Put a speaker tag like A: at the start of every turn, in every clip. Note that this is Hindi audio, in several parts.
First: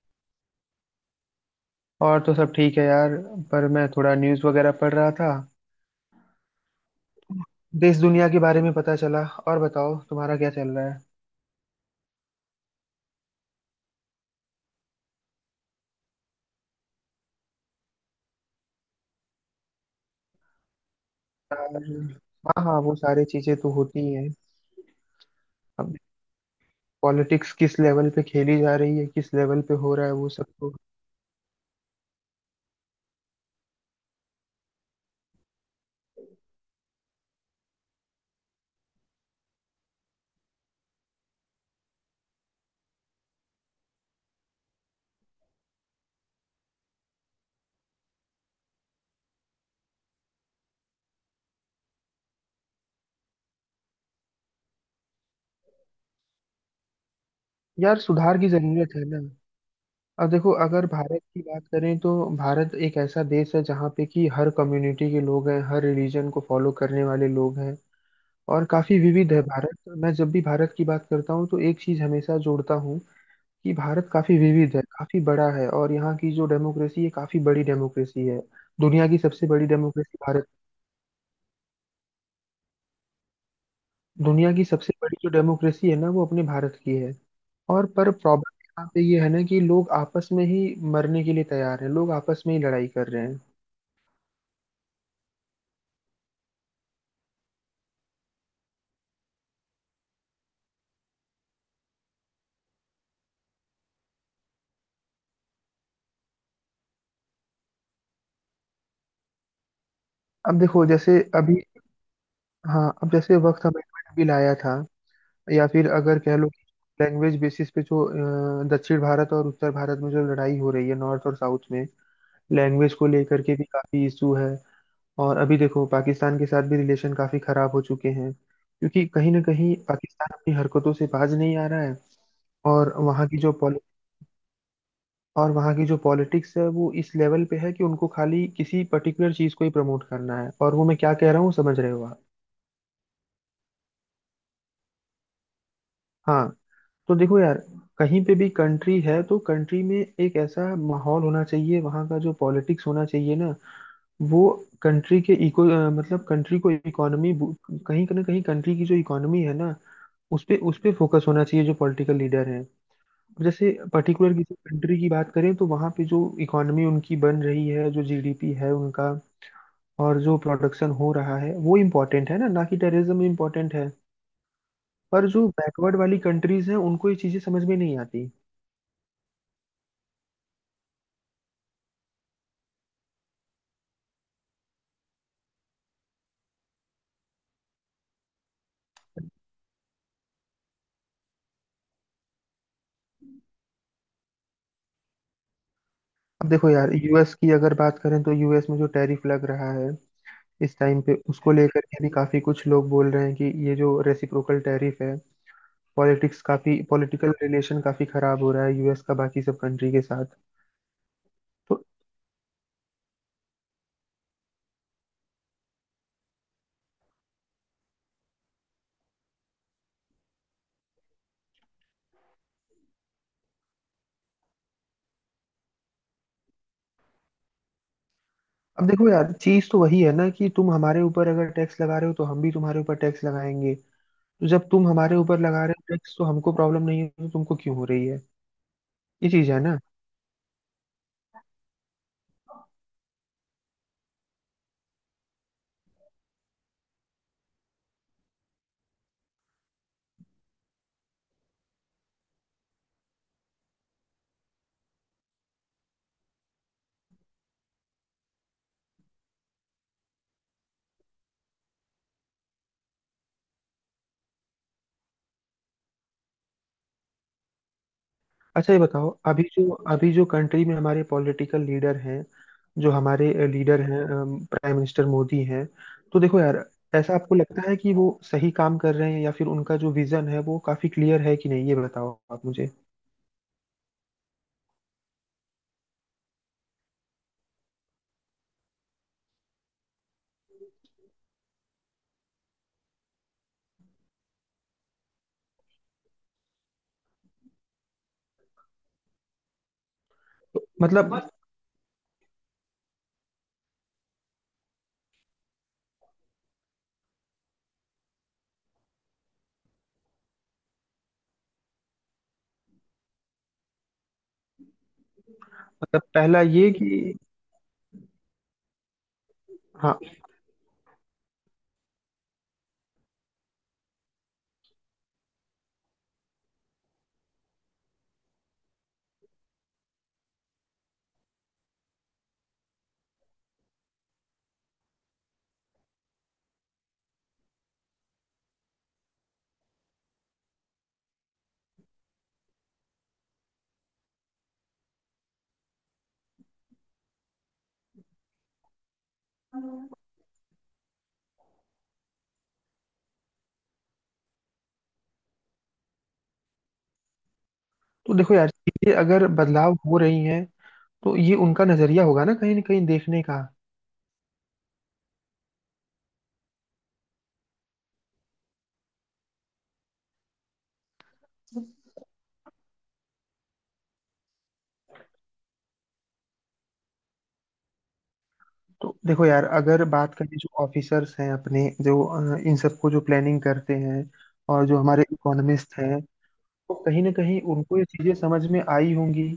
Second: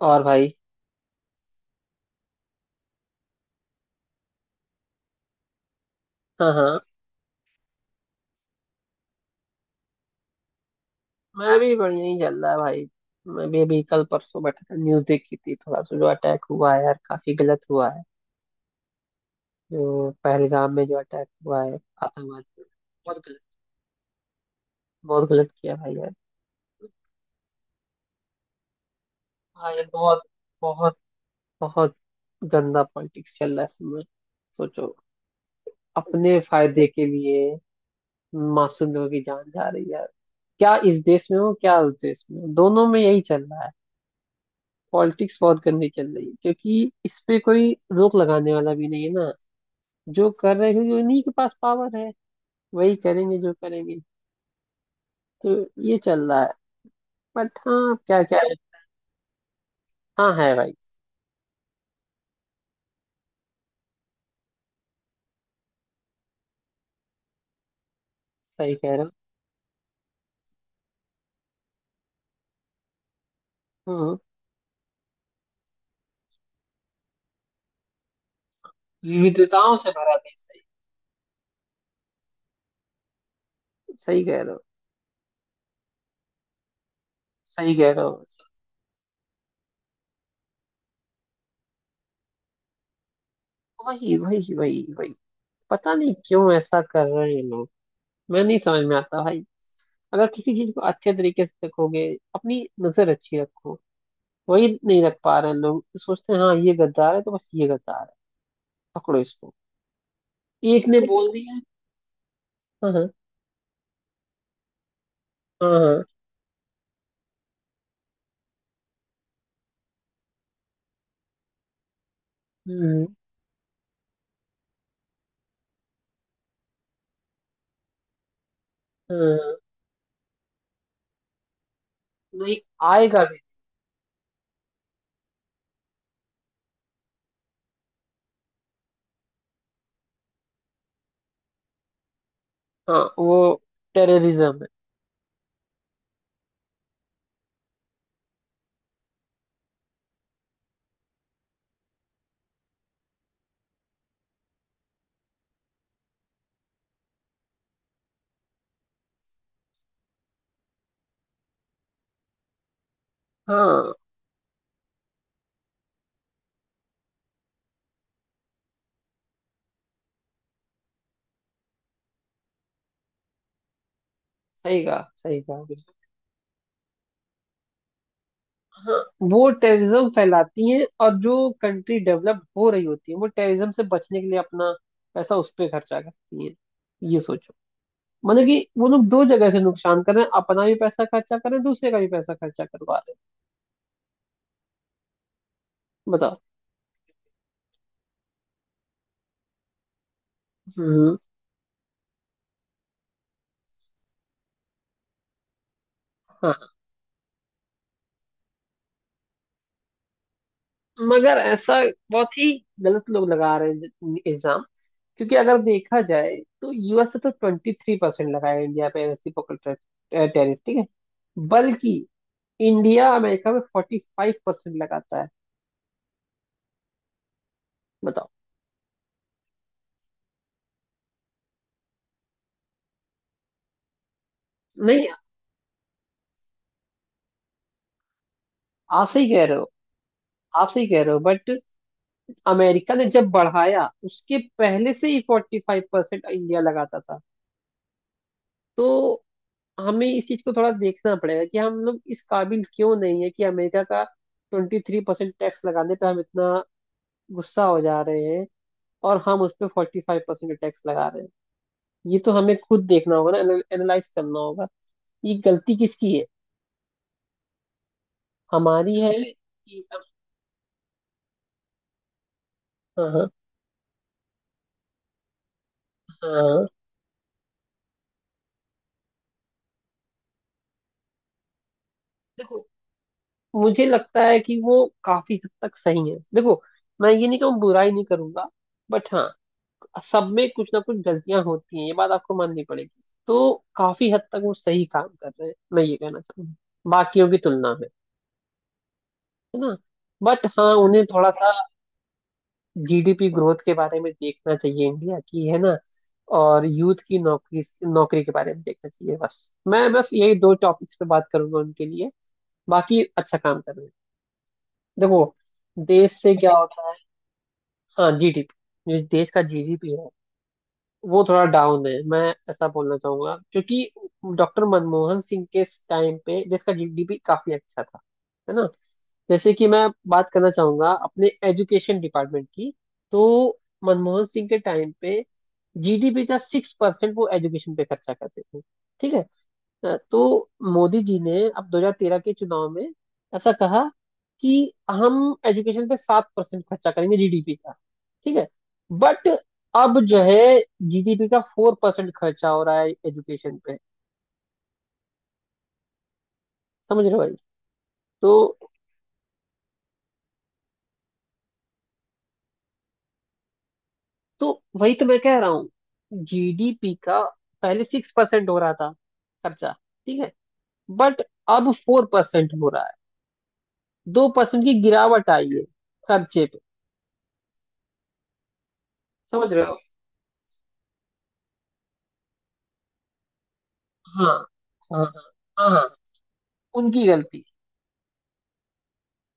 A: और भाई।
B: और तो सब ठीक है यार। पर मैं थोड़ा न्यूज़ वगैरह पढ़ रहा था।
A: हाँ हाँ।
B: देश दुनिया के बारे में पता चला। और बताओ तुम्हारा क्या चल रहा है।
A: मैं भी बढ़िया ही चल रहा है भाई। मैं भी अभी कल परसों बैठा था, न्यूज देखी थी थोड़ा सा। जो अटैक हुआ है यार काफी गलत हुआ है। जो पहलगाम में जो अटैक हुआ है
B: और-
A: आतंकवाद पे,
B: हाँ हाँ, वो
A: बहुत
B: सारी
A: गलत।
B: चीजें तो होती ही हैं।
A: बहुत गलत किया भाई
B: अब
A: यार।
B: पॉलिटिक्स किस लेवल पे खेली जा रही है, किस लेवल पे
A: भाई
B: हो रहा है,
A: बहुत
B: वो सब तो
A: बहुत बहुत गंदा पॉलिटिक्स चल रहा है इसमें। सोचो, अपने फायदे के लिए मासूम लोगों की जान जा रही है यार। क्या इस देश में हो क्या उस देश में हो, दोनों में यही चल रहा है। पॉलिटिक्स बहुत गंदी चल रही है, क्योंकि इस पे कोई रोक लगाने वाला भी नहीं है ना। जो कर रहे हैं क्योंकि उन्हीं के पास पावर है, वही करेंगे जो करेंगे। तो ये चल रहा है। बट हाँ,
B: यार
A: क्या
B: सुधार
A: क्या
B: की
A: है।
B: जरूरत है ना। अब
A: हाँ
B: देखो,
A: है भाई।
B: अगर भारत की बात करें तो भारत एक ऐसा देश है जहाँ पे कि हर कम्युनिटी के लोग हैं, हर रिलीजन को फॉलो करने वाले लोग हैं, और
A: सही कह
B: काफी
A: रहे हो।
B: विविध है भारत। मैं जब भी भारत की बात करता हूँ तो एक चीज हमेशा जोड़ता हूँ कि भारत
A: हम्म,
B: काफी विविध है, काफी बड़ा है, और यहाँ की जो डेमोक्रेसी है काफी बड़ी डेमोक्रेसी है। दुनिया की सबसे बड़ी
A: विविधताओं से भरा
B: डेमोक्रेसी
A: देश
B: भारत।
A: है। सही कह
B: दुनिया
A: रहे हो।
B: की सबसे बड़ी जो डेमोक्रेसी है ना, वो अपने भारत की है।
A: सही
B: और
A: कह रहे
B: पर
A: हो।
B: प्रॉब्लम यहाँ पे ये है ना कि लोग आपस में ही मरने के लिए तैयार हैं, लोग आपस में ही लड़ाई कर रहे हैं।
A: वही वही वही वही, पता नहीं क्यों ऐसा कर रहे हैं ये लोग। मैं नहीं समझ में आता भाई। अगर किसी चीज को अच्छे तरीके से देखोगे, अपनी नजर अच्छी रखो। वही नहीं रख पा रहे हैं लोग, तो सोचते हैं हाँ ये गद्दार है तो बस ये गद्दार है, पकड़ो इसको।
B: अब देखो
A: एक ने
B: जैसे
A: बोल दिया।
B: अभी, हाँ
A: हाँ
B: अब
A: हाँ।
B: जैसे वक्त अमेंडमेंट बिल आया था, या
A: हाँ
B: फिर
A: हाँ।
B: अगर कह लो लैंग्वेज बेसिस पे जो दक्षिण भारत और उत्तर भारत में जो लड़ाई हो रही है, नॉर्थ और साउथ में लैंग्वेज
A: हम्म।
B: को लेकर के भी काफी इशू है। और अभी देखो पाकिस्तान के साथ भी रिलेशन काफी खराब हो चुके हैं, क्योंकि कहीं ना
A: हाँ,
B: कहीं पाकिस्तान अपनी हरकतों से बाज नहीं आ रहा है।
A: नहीं,
B: और
A: आएगा
B: वहाँ
A: भी।
B: की जो पॉलि और वहाँ की जो पॉलिटिक्स है वो इस लेवल पे है कि उनको खाली किसी पर्टिकुलर चीज को ही प्रमोट करना है, और वो मैं क्या कह रहा हूँ समझ रहे हो आप।
A: हाँ वो टेररिज्म है।
B: हाँ। तो देखो यार, कहीं पे भी कंट्री है तो कंट्री में एक ऐसा माहौल होना चाहिए, वहाँ का जो पॉलिटिक्स होना चाहिए ना, वो कंट्री के मतलब कंट्री को इकोनॉमी, कहीं ना कहीं कंट्री की जो इकोनॉमी है ना, उस पे फोकस होना चाहिए जो पॉलिटिकल लीडर हैं। जैसे
A: हाँ।
B: पर्टिकुलर किसी कंट्री की बात करें तो वहाँ पे जो इकोनॉमी उनकी बन रही है, जो जीडीपी है उनका, और जो प्रोडक्शन हो रहा है वो इम्पोर्टेंट है ना, ना कि टेररिज्म इम्पोर्टेंट है।
A: सही कहा,
B: पर
A: सही
B: जो
A: कहा, बिल्कुल।
B: बैकवर्ड वाली कंट्रीज हैं उनको ये चीज़ें समझ में नहीं आती।
A: हाँ, वो टेररिज्म फैलाती हैं। और जो कंट्री डेवलप हो रही होती है वो टेररिज्म से बचने के लिए अपना पैसा उस पे खर्चा करती है। ये सोचो, मतलब कि वो लोग दो जगह से नुकसान कर रहे हैं, अपना भी पैसा खर्चा कर रहे हैं दूसरे का भी पैसा खर्चा करवा रहे हैं। बताओ।
B: अब देखो यार, यूएस की अगर बात करें तो यूएस में जो टैरिफ लग रहा है इस टाइम पे,
A: हम्म।
B: उसको लेकर के भी काफ़ी कुछ लोग बोल रहे हैं कि ये जो रेसिप्रोकल टैरिफ है, पॉलिटिक्स
A: हाँ।
B: काफ़ी, पॉलिटिकल रिलेशन काफ़ी खराब हो रहा है यूएस का बाकी सब कंट्री के साथ।
A: मगर ऐसा
B: तो
A: बहुत ही गलत लोग लगा रहे हैं एग्जाम। क्योंकि अगर देखा जाए तो यूएस से तो 23% लगाया इंडिया पे रेसिप्रोकल टैरिफ, ठीक है। बल्कि इंडिया अमेरिका में 45% लगाता है, बताओ।
B: अब देखो यार, चीज तो वही है ना कि तुम हमारे ऊपर अगर टैक्स लगा रहे हो तो हम भी तुम्हारे ऊपर टैक्स लगाएंगे। तो जब तुम
A: नहीं,
B: हमारे ऊपर लगा रहे हो टैक्स तो हमको प्रॉब्लम नहीं है, तो तुमको क्यों हो रही है।
A: आप सही
B: ये
A: कह
B: चीज
A: रहे
B: है
A: हो।
B: ना।
A: आप सही कह रहे हो बट अमेरिका ने जब बढ़ाया उसके पहले से ही 45% इंडिया लगाता था। तो हमें इस चीज को थोड़ा देखना पड़ेगा कि हम लोग इस काबिल क्यों नहीं है कि अमेरिका का 23% टैक्स लगाने पे हम इतना गुस्सा हो जा रहे हैं, और हम उस पे 45% टैक्स लगा रहे हैं। ये तो हमें खुद देखना होगा ना, एनालाइज करना होगा। ये गलती किसकी है?
B: अच्छा ये
A: हमारी है
B: बताओ,
A: अरे
B: अभी जो
A: कि।
B: अभी जो कंट्री में हमारे पॉलिटिकल लीडर हैं, जो
A: हाँ हाँ।
B: हमारे लीडर हैं, प्राइम मिनिस्टर मोदी हैं, तो देखो यार,
A: हाँ।
B: ऐसा आपको लगता है कि वो सही काम कर रहे हैं या फिर उनका जो विजन है वो काफी क्लियर है कि नहीं, ये बताओ आप
A: देखो,
B: मुझे।
A: मुझे लगता है कि वो काफी हद तक सही है। देखो, मैं ये नहीं कहूँ, बुराई नहीं करूंगा। बट हाँ, सब में कुछ ना कुछ गलतियां होती हैं ये बात आपको माननी पड़ेगी। तो काफी हद तक वो सही काम कर रहे हैं मैं ये कहना चाहूंगा, बाकियों की तुलना में, है ना। बट हाँ, उन्हें
B: मतलब
A: थोड़ा सा जीडीपी ग्रोथ के बारे में देखना चाहिए इंडिया की, है ना। और यूथ की नौकरी नौकरी के बारे में देखना चाहिए। बस यही दो टॉपिक्स पे बात करूंगा उनके लिए, बाकी अच्छा काम कर रहे हैं। देखो,
B: मतलब
A: देश से
B: पहला
A: क्या
B: ये
A: होता है।
B: कि,
A: हाँ, जीडीपी, जो देश का जीडीपी है वो थोड़ा डाउन है मैं ऐसा बोलना चाहूंगा। क्योंकि डॉक्टर मनमोहन सिंह के टाइम पे देश का जीडीपी काफी अच्छा था, है ना। जैसे कि मैं बात करना चाहूंगा अपने एजुकेशन डिपार्टमेंट की। तो मनमोहन सिंह के टाइम पे जीडीपी का 6% वो एजुकेशन पे खर्चा करते थे, ठीक है। तो मोदी जी ने अब 2013 के चुनाव में ऐसा कहा कि हम एजुकेशन पे 7% खर्चा करेंगे जीडीपी का, ठीक है। बट
B: हाँ
A: अब जो है, जीडीपी का 4% खर्चा हो रहा है एजुकेशन पे। समझ रहे हो भाई।
B: तो
A: तो
B: देखो यार, चीजें अगर बदलाव हो रही हैं तो ये उनका नजरिया होगा ना कहीं देखने का।
A: तो वही तो मैं कह रहा हूँ, जीडीपी का पहले 6% हो रहा था खर्चा, ठीक है। बट अब 4% हो रहा है, 2% की गिरावट आई है खर्चे पे।
B: तो देखो यार,
A: समझ रहे हो।
B: अगर बात करें जो ऑफिसर्स हैं अपने, जो इन सबको जो प्लानिंग करते हैं,
A: हाँ
B: और जो
A: हाँ।
B: हमारे
A: हाँ हाँ।
B: इकोनॉमिस्ट
A: हाँ,
B: हैं, तो कहीं
A: उनकी
B: ना कहीं
A: गलती।
B: उनको ये चीजें समझ में आई होंगी,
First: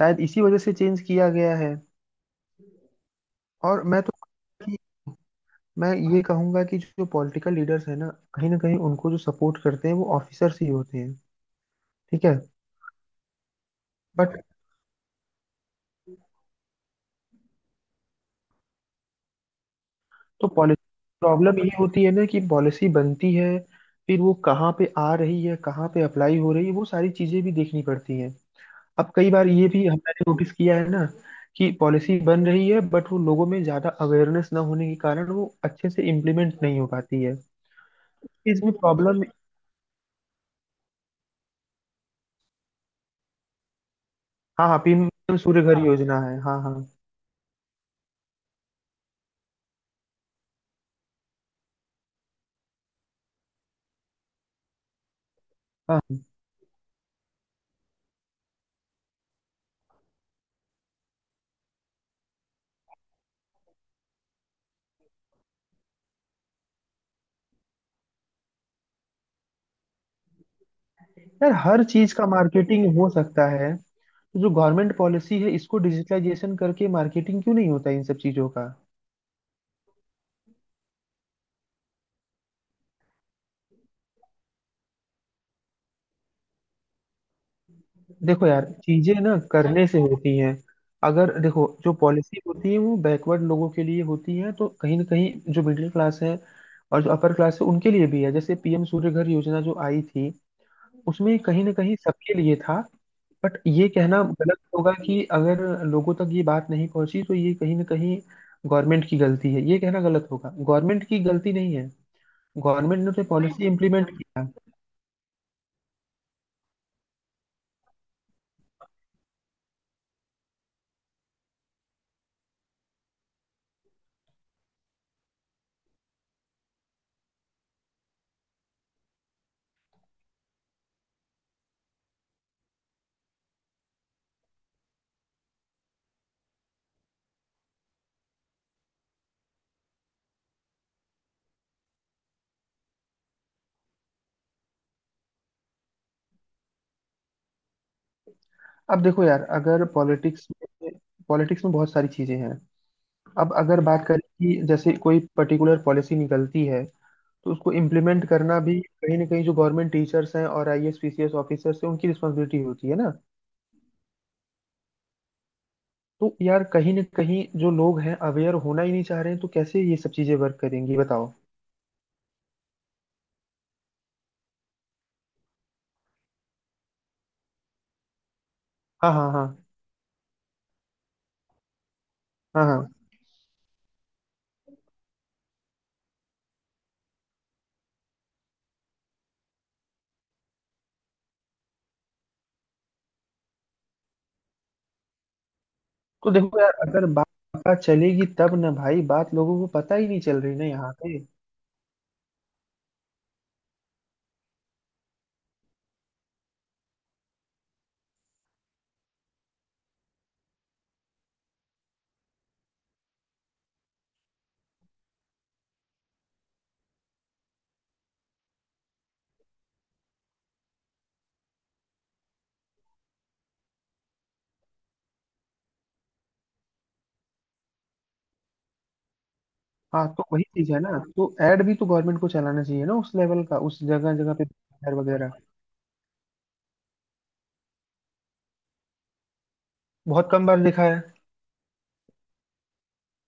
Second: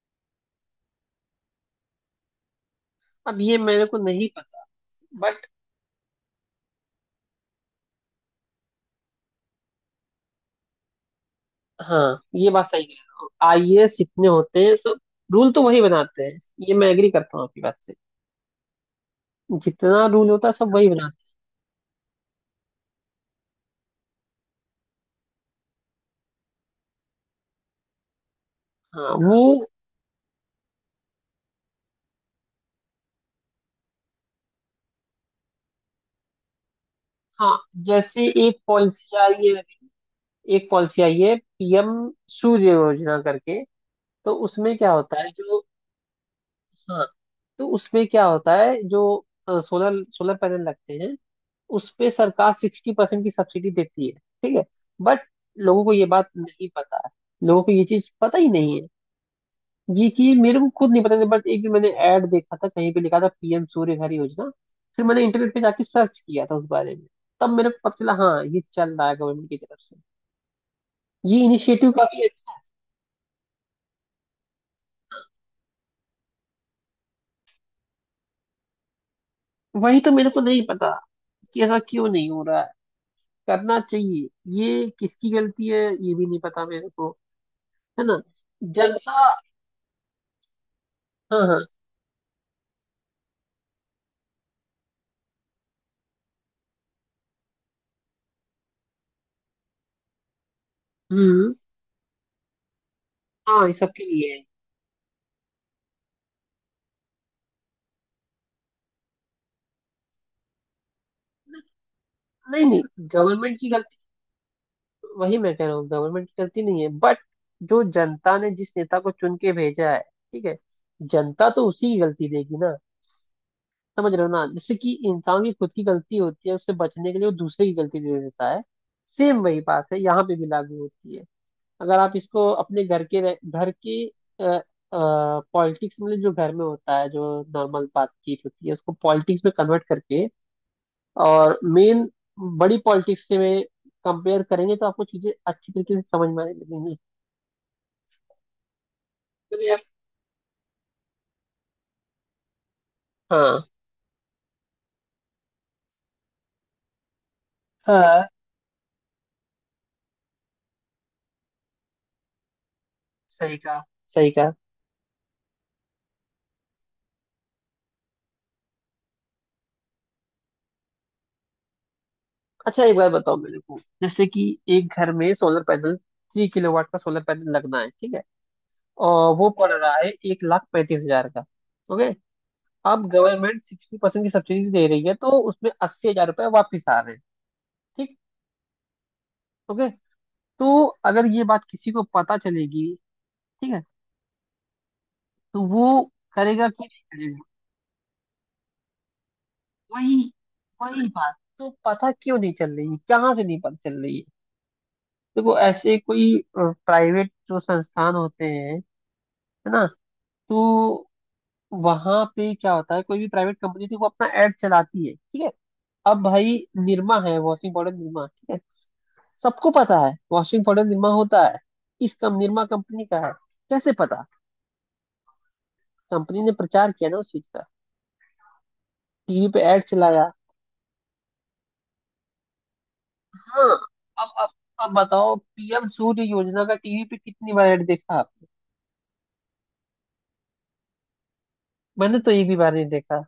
B: शायद इसी वजह से चेंज किया गया है।
A: अब ये
B: और
A: मेरे को
B: मैं तो
A: नहीं पता। बट
B: मैं ये कहूंगा कि जो पॉलिटिकल लीडर्स हैं ना, कहीं ना कहीं उनको जो सपोर्ट करते हैं वो ऑफिसर्स ही होते हैं।
A: हाँ,
B: ठीक है,
A: ये बात सही कह रहा हूँ, आईएएस जितने
B: बट
A: होते हैं सब, रूल तो वही बनाते हैं। ये मैं एग्री करता हूँ आपकी बात से, जितना रूल होता
B: तो
A: है सब
B: पॉलिसी,
A: वही बनाते
B: प्रॉब्लम ये होती है ना कि पॉलिसी बनती है, फिर वो कहाँ पे आ रही है, कहाँ पे अप्लाई हो रही है, वो सारी चीजें भी देखनी पड़ती हैं।
A: हैं।
B: अब
A: हाँ
B: कई बार
A: वो।
B: ये भी हमने नोटिस किया है ना, कि पॉलिसी बन रही है बट वो लोगों में ज्यादा अवेयरनेस ना होने के कारण वो अच्छे से इम्प्लीमेंट नहीं हो पाती है।
A: हाँ, जैसे एक
B: इसमें
A: पॉलिसी
B: प्रॉब्लम।
A: आई है, एक पॉलिसी आई है पीएम सूर्य योजना करके। तो
B: हाँ
A: उसमें
B: हाँ,
A: क्या होता है
B: पीएम
A: जो,
B: सूर्य घर हाँ, योजना है। हाँ हाँ।
A: हाँ, तो उसमें क्या होता है जो सोलर सोलर पैनल लगते हैं, उस पे सरकार 60% की सब्सिडी देती है, ठीक है। बट लोगों को
B: हाँ
A: ये
B: हाँ।
A: बात नहीं पता है, लोगों को ये चीज पता ही नहीं है। ये कि मेरे को खुद नहीं पता था, बट एक दिन मैंने ऐड देखा था, कहीं पे लिखा था पीएम सूर्य घर योजना। फिर मैंने इंटरनेट पे जाके सर्च किया था उस बारे में, तब मेरे को पता चला हाँ ये चल रहा है गवर्नमेंट की तरफ से। ये
B: यार, हर
A: इनिशिएटिव
B: चीज
A: काफी
B: का
A: अच्छा
B: मार्केटिंग हो सकता है, तो जो गवर्नमेंट पॉलिसी है इसको डिजिटलाइजेशन करके मार्केटिंग क्यों नहीं होता इन सब चीजों का।
A: है। वही तो मेरे को नहीं पता कि ऐसा क्यों नहीं हो रहा है, करना चाहिए। ये किसकी गलती है ये भी नहीं पता मेरे को, है ना।
B: देखो यार, चीजें
A: जनता।
B: ना करने से होती हैं। अगर
A: हाँ हाँ।
B: देखो जो पॉलिसी होती है वो बैकवर्ड लोगों के लिए होती है, तो कहीं ना कहीं जो मिडिल क्लास है और जो अपर क्लास है उनके लिए भी है, जैसे पीएम सूर्य घर योजना जो आई थी उसमें
A: हम्म।
B: कहीं ना कहीं सबके लिए था। बट
A: हाँ, ये
B: ये
A: सबके
B: कहना
A: लिए है।
B: गलत होगा कि अगर लोगों तक ये बात नहीं पहुंची तो ये कहीं ना कहीं गवर्नमेंट की गलती है, ये कहना गलत होगा। गवर्नमेंट की गलती नहीं है,
A: नहीं नहीं,
B: गवर्नमेंट ने तो
A: गवर्नमेंट
B: पॉलिसी
A: की गलती,
B: इम्प्लीमेंट किया।
A: वही मैं कह रहा हूँ गवर्नमेंट की गलती नहीं है। बट जो जनता ने जिस नेता को चुन के भेजा है, ठीक है, जनता तो उसी की गलती देगी ना। समझ रहे हो ना, जैसे कि इंसान की खुद की गलती होती है उससे बचने के लिए वो दूसरे की गलती दे देता है। सेम वही बात है, यहाँ पे भी लागू होती है। अगर आप इसको अपने घर के पॉलिटिक्स, मतलब जो घर में होता है जो नॉर्मल बातचीत होती है, उसको पॉलिटिक्स में कन्वर्ट करके और मेन बड़ी पॉलिटिक्स से में कंपेयर करेंगे, तो आपको चीजें अच्छी तरीके से समझ में आने लगेंगी।
B: अब देखो यार,
A: तो यार।
B: अगर पॉलिटिक्स में पॉलिटिक्स में बहुत सारी चीजें हैं। अब
A: हाँ
B: अगर बात करें कि जैसे कोई पर्टिकुलर पॉलिसी निकलती है, तो उसको इम्प्लीमेंट
A: हाँ।
B: करना भी कहीं ना कहीं जो गवर्नमेंट टीचर्स हैं और आईएएस पीसीएस ऑफिसर्स हैं उनकी रिस्पॉन्सिबिलिटी होती है ना।
A: सही कहा, सही कहा।
B: तो यार, कहीं ना कहीं जो लोग हैं अवेयर होना ही नहीं चाह रहे हैं तो कैसे ये सब चीजें वर्क करेंगी बताओ।
A: अच्छा, एक बार बताओ मेरे को, जैसे कि एक घर में सोलर पैनल 3 किलोवाट का सोलर पैनल लगना है, ठीक है।
B: हाँ हाँ,
A: और
B: हाँ
A: वो पड़ रहा है 1,35,000 का। ओके।
B: हाँ, हाँ।
A: अब गवर्नमेंट 60% की सब्सिडी दे रही है तो उसमें 80,000 रुपये वापिस आ रहे हैं। ठीक। ओके। तो अगर ये बात किसी को पता चलेगी, ठीक है, तो वो
B: तो देखो
A: करेगा
B: यार,
A: कि
B: अगर बात
A: नहीं।
B: पता चलेगी तब ना भाई, बात लोगों को पता ही
A: वही,
B: नहीं चल रही ना यहाँ
A: वही
B: पे।
A: बात तो पता क्यों नहीं चल रही है, कहाँ से नहीं पता चल रही है। देखो, ऐसे कोई प्राइवेट जो संस्थान होते हैं, है ना, तो वहां पे क्या होता है, कोई भी प्राइवेट कंपनी थी वो अपना एड चलाती है, ठीक है। अब भाई, निरमा है वॉशिंग पाउडर, निरमा, ठीक है। सबको पता है वॉशिंग पाउडर निरमा होता है। इस कम निरमा कंपनी का है, कैसे पता? कंपनी ने प्रचार किया ना उस चीज का, टीवी पे एड
B: हाँ, तो
A: चलाया।
B: वही चीज है ना, तो एड भी तो गवर्नमेंट को चलाना चाहिए ना उस लेवल का,
A: हाँ।
B: उस जगह
A: अब
B: जगह पे
A: अब अब
B: banner वगैरह।
A: बताओ, पीएम सूर्य योजना का टीवी पे कितनी बार ऐड देखा आपने?
B: बहुत कम बार देखा है।
A: मैंने तो एक भी बार नहीं देखा,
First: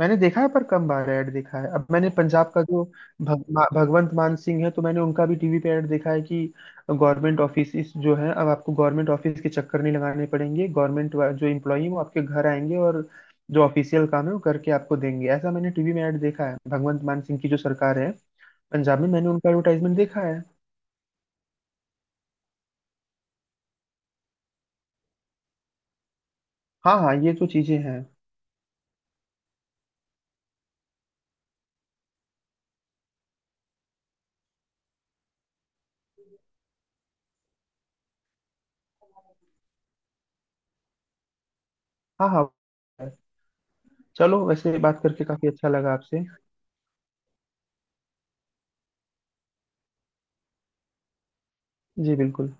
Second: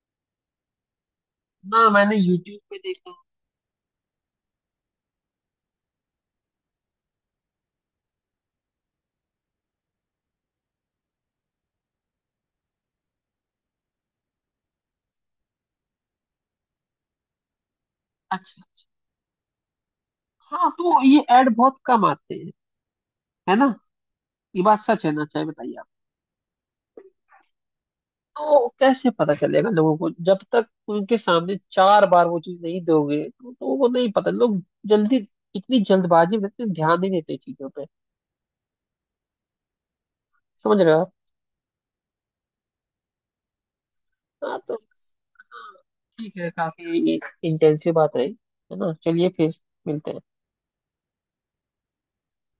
B: मैंने देखा है पर कम बार ऐड देखा है। अब
A: ना
B: मैंने
A: मैंने
B: पंजाब
A: यूट्यूब
B: का
A: पे
B: जो
A: देखा।
B: भगवंत मान सिंह है, तो मैंने उनका भी टीवी पे ऐड देखा है कि गवर्नमेंट ऑफिस जो है, अब आपको गवर्नमेंट ऑफिस के चक्कर नहीं लगाने पड़ेंगे, गवर्नमेंट जो एम्प्लॉई हैं वो आपके घर आएंगे और जो ऑफिशियल काम है वो करके आपको देंगे, ऐसा मैंने टीवी में ऐड देखा है। भगवंत मान सिंह की जो सरकार है
A: अच्छा अच्छा।
B: पंजाब में, मैंने उनका एडवर्टाइजमेंट देखा है।
A: हाँ, तो ये ऐड बहुत कम आते हैं, है ना। ये बात सच है ना, चाहे बताइए आप।
B: हाँ हाँ, ये तो चीजें हैं।
A: तो कैसे पता चलेगा लोगों को, जब तक उनके सामने 4 बार वो चीज नहीं दोगे तो लोगों को नहीं पता। लोग जल्दी, इतनी जल्दबाजी में इतना ध्यान नहीं देते चीजों पे। समझ रहे हो।
B: हाँ हाँ। चलो,
A: हाँ तो
B: वैसे बात
A: बस,
B: करके काफी अच्छा
A: हाँ,
B: लगा आपसे।
A: ठीक है। काफी इंटेंसिव बात रही, है ना। चलिए फिर मिलते हैं।
B: जी बिल्कुल।